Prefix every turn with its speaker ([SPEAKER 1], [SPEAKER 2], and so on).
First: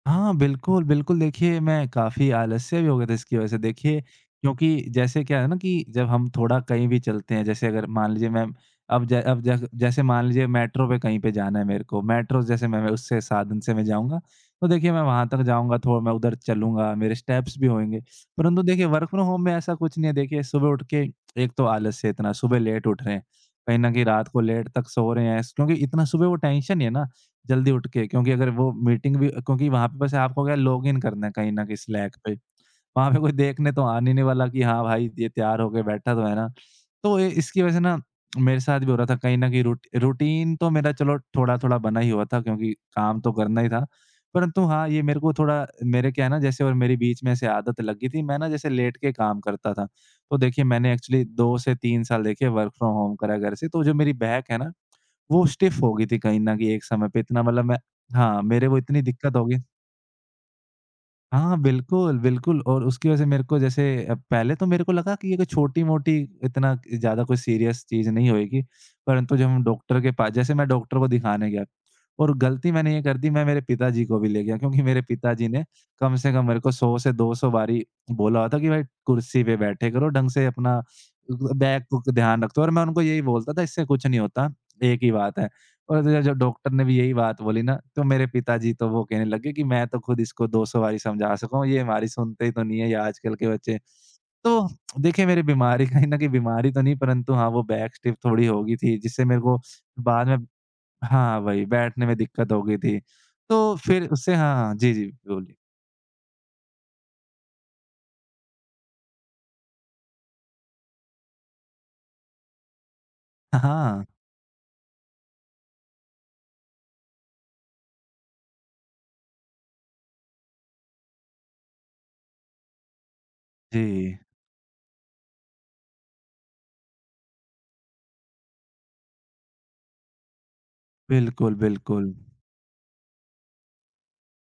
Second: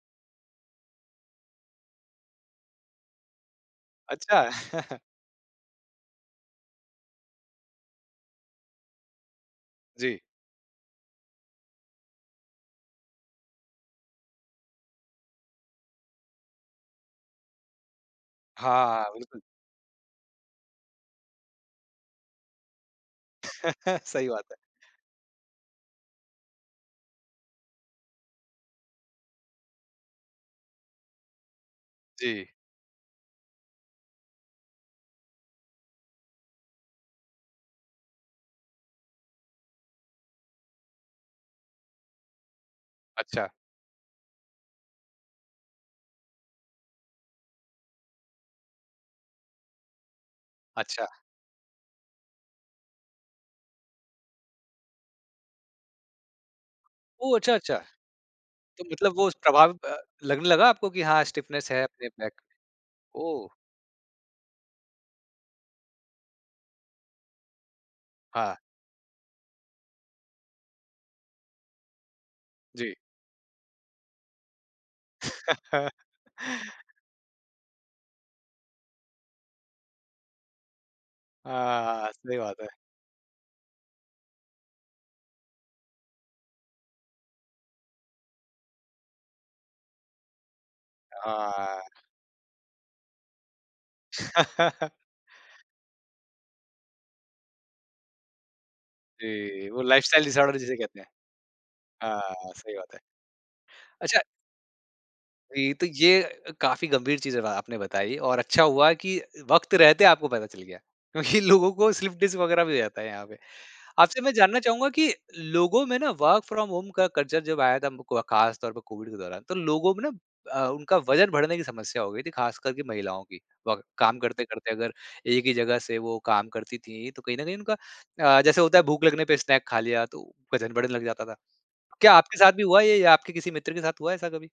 [SPEAKER 1] हाँ, बिल्कुल, बिल्कुल। देखिए, मैं काफ़ी आलस्य भी हो गया था इसकी वज़ह से। देखिए,
[SPEAKER 2] अच्छा।
[SPEAKER 1] क्योंकि जैसे क्या है ना कि जब हम थोड़ा कहीं भी चलते हैं, जैसे अगर मान लीजिए, मैं अब जै अब जै जैसे
[SPEAKER 2] जी।
[SPEAKER 1] मान लीजिए, मेट्रो पे कहीं पे जाना है मेरे को, मेट्रो जैसे मैं मैं उससे साधन से मैं जाऊँगा। तो देखिए, मैं वहाँ तक जाऊँगा, तो मैं उधर चलूँगा, मेरे स्टेप्स भी होएँगे। परंतु देखिए,
[SPEAKER 2] हाँ, हाँ,
[SPEAKER 1] वर्क फ्रॉम
[SPEAKER 2] बिल्कुल।
[SPEAKER 1] होम में ऐसा कुछ नहीं है। देखिए, सुबह उठ के एक तो आलस्य इतना, सुबह लेट उठ रहे हैं। कहीं न कहीं रात
[SPEAKER 2] सही
[SPEAKER 1] को
[SPEAKER 2] बात है।
[SPEAKER 1] लेट तक सो रहे हैं स क्योंकि इतना सुबह वो टेंशन नहीं है ना, जल्दी उठ के, क्योंकि अगर वो मीटिंग भी क्योंकि वहाँ पे बस आपको क्या है, लॉग इन करना है, कहीं न कहीं स्लैक पे।
[SPEAKER 2] जी।
[SPEAKER 1] वहाँ पे कोई देखने तो आने नहीं वाला कि हाँ, भाई, ये तैयार हो के बैठा तो है ना? तो ए इसकी वज़ह से ना, मेरे साथ भी हो रहा था, कहीं न कहीं रूट रूटीन तो मेरा, चलो, थोड़ा-थोड़ा बना ही हुआ था, क्योंकि काम तो
[SPEAKER 2] अच्छा।
[SPEAKER 1] करना ही था। परंतु हाँ, ये मेरे को थोड़ा मेरे क्या है ना, जैसे और मेरी बीच में ऐसे आदत लग गई थी, मैं ना, जैसे लेट के काम करता था। तो देखिए, मैंने
[SPEAKER 2] अच्छा।
[SPEAKER 1] एक्चुअली 2 से 3 साल, देखिए, वर्क फ्रॉम होम करा है घर से, तो जो मेरी बैक है ना, वो स्टिफ़ हो गई थी कहीं न कहीं एक समय पे।
[SPEAKER 2] ओह!
[SPEAKER 1] इतना
[SPEAKER 2] अच्छा,
[SPEAKER 1] मतलब
[SPEAKER 2] अच्छा।
[SPEAKER 1] मैं हाँ, मेरे वो
[SPEAKER 2] तो
[SPEAKER 1] इतनी
[SPEAKER 2] मतलब वो उस
[SPEAKER 1] दिक्कत हो गई
[SPEAKER 2] प्रभाव अ, लगने लगा आपको कि, "हाँ,
[SPEAKER 1] हाँ,
[SPEAKER 2] स्टिफ़नेस है अपने
[SPEAKER 1] बिल्कुल,
[SPEAKER 2] बैक
[SPEAKER 1] बिल्कुल और उसकी वजह
[SPEAKER 2] में।"
[SPEAKER 1] से मेरे
[SPEAKER 2] ओह!
[SPEAKER 1] को जैसे अ, पहले तो मेरे को लगा कि ये कोई छोटी-मोटी, इतना ज़्यादा कुछ सीरियस चीज़ नहीं
[SPEAKER 2] हाँ।
[SPEAKER 1] होएगी। परंतु जब हम डॉकटर के पास जैसे मैं डॉकटर को दिखाने गया, और गलती मैंने
[SPEAKER 2] जी।
[SPEAKER 1] ये कर दी, मैं मेरे पिताजी को भी ले गया, क्योंकि मेरे पिताजी ने कम से कम मेरे को 100 से 200 बारी बोला हुआ था कि, "भाई, कुर्सी पे बैठे करो ढंग से अपना। उदु अ, बैक बूक
[SPEAKER 2] हाँ, सही
[SPEAKER 1] ध्यान रख
[SPEAKER 2] बात
[SPEAKER 1] तू।"
[SPEAKER 2] है।
[SPEAKER 1] और मैं उनको यही बोलता था, "इससे कुछ नहीं होता, एक ही बात है।" और तो जब जब डॉकटर ने भी यही बात बोली ना, तो मेरे पिताजी तो वो कहने लग गए कि, "मैं तो खुद इसको 200 बारी समझा सका हूँ, ये
[SPEAKER 2] हाँ।
[SPEAKER 1] हमारी सुनते ही तो नहीं है, ये आजकल के बच्चे।" तो देखिए, मेरी बीमारी कहीं न कहीं बीमारी तो नहीं, परंतु हाँ, वो बैक स्टिफ़ थोड़ी हो गई थी, जिससे मेरे को
[SPEAKER 2] जी, वो लाइफ़स्टाइल
[SPEAKER 1] बाद में
[SPEAKER 2] डिसॉर्डर जिसे कहते हैं।
[SPEAKER 1] हाँ, वही बैठने में दिक्कत
[SPEAKER 2] हाँ,
[SPEAKER 1] हो गई
[SPEAKER 2] सही बात
[SPEAKER 1] थी।
[SPEAKER 2] है।
[SPEAKER 1] तो फिर
[SPEAKER 2] अच्छा।
[SPEAKER 1] उससे हाँ, हाँ। जी, जी, बिलकुल।
[SPEAKER 2] वी तो ये अ, काफ़ी गंभीर चीज़ अब आपने बताई और अच्छा हुआ कि वक़्त रहते आपको पता चल गया, क्योंकि लोगों को स्लिप डिस्क वग़ैरह भी हो जाता है यहाँ पे।
[SPEAKER 1] अ, हाँ।
[SPEAKER 2] आपसे मैं जानना चाहूँगा कि लोगों में ना, वर्क फ्रॉम होम का कल्चर जब आया था, हम को को अ, ख़ास तौर पे कोविड के दौरान, तो लोगों में ना अ, उनका वज़न बढ़ने की समस्या हो गई थी, खासकर कि महिलाओं की। व
[SPEAKER 1] जी।
[SPEAKER 2] काम करते-करते अगर एक ही जगह से वो काम करती थीं, तो कहीं न कहीं उनका अ, जैसे होता है, भूख लगने पे स्नैक खा लिया, तो वज़न बढ़ने लग जाता था।
[SPEAKER 1] बिल्कुल,
[SPEAKER 2] क्या
[SPEAKER 1] बिल्कुल।
[SPEAKER 2] आपके साथ भी हुआ ये, या आपके किसी मित्र के साथ हुआ ऐसा कभी?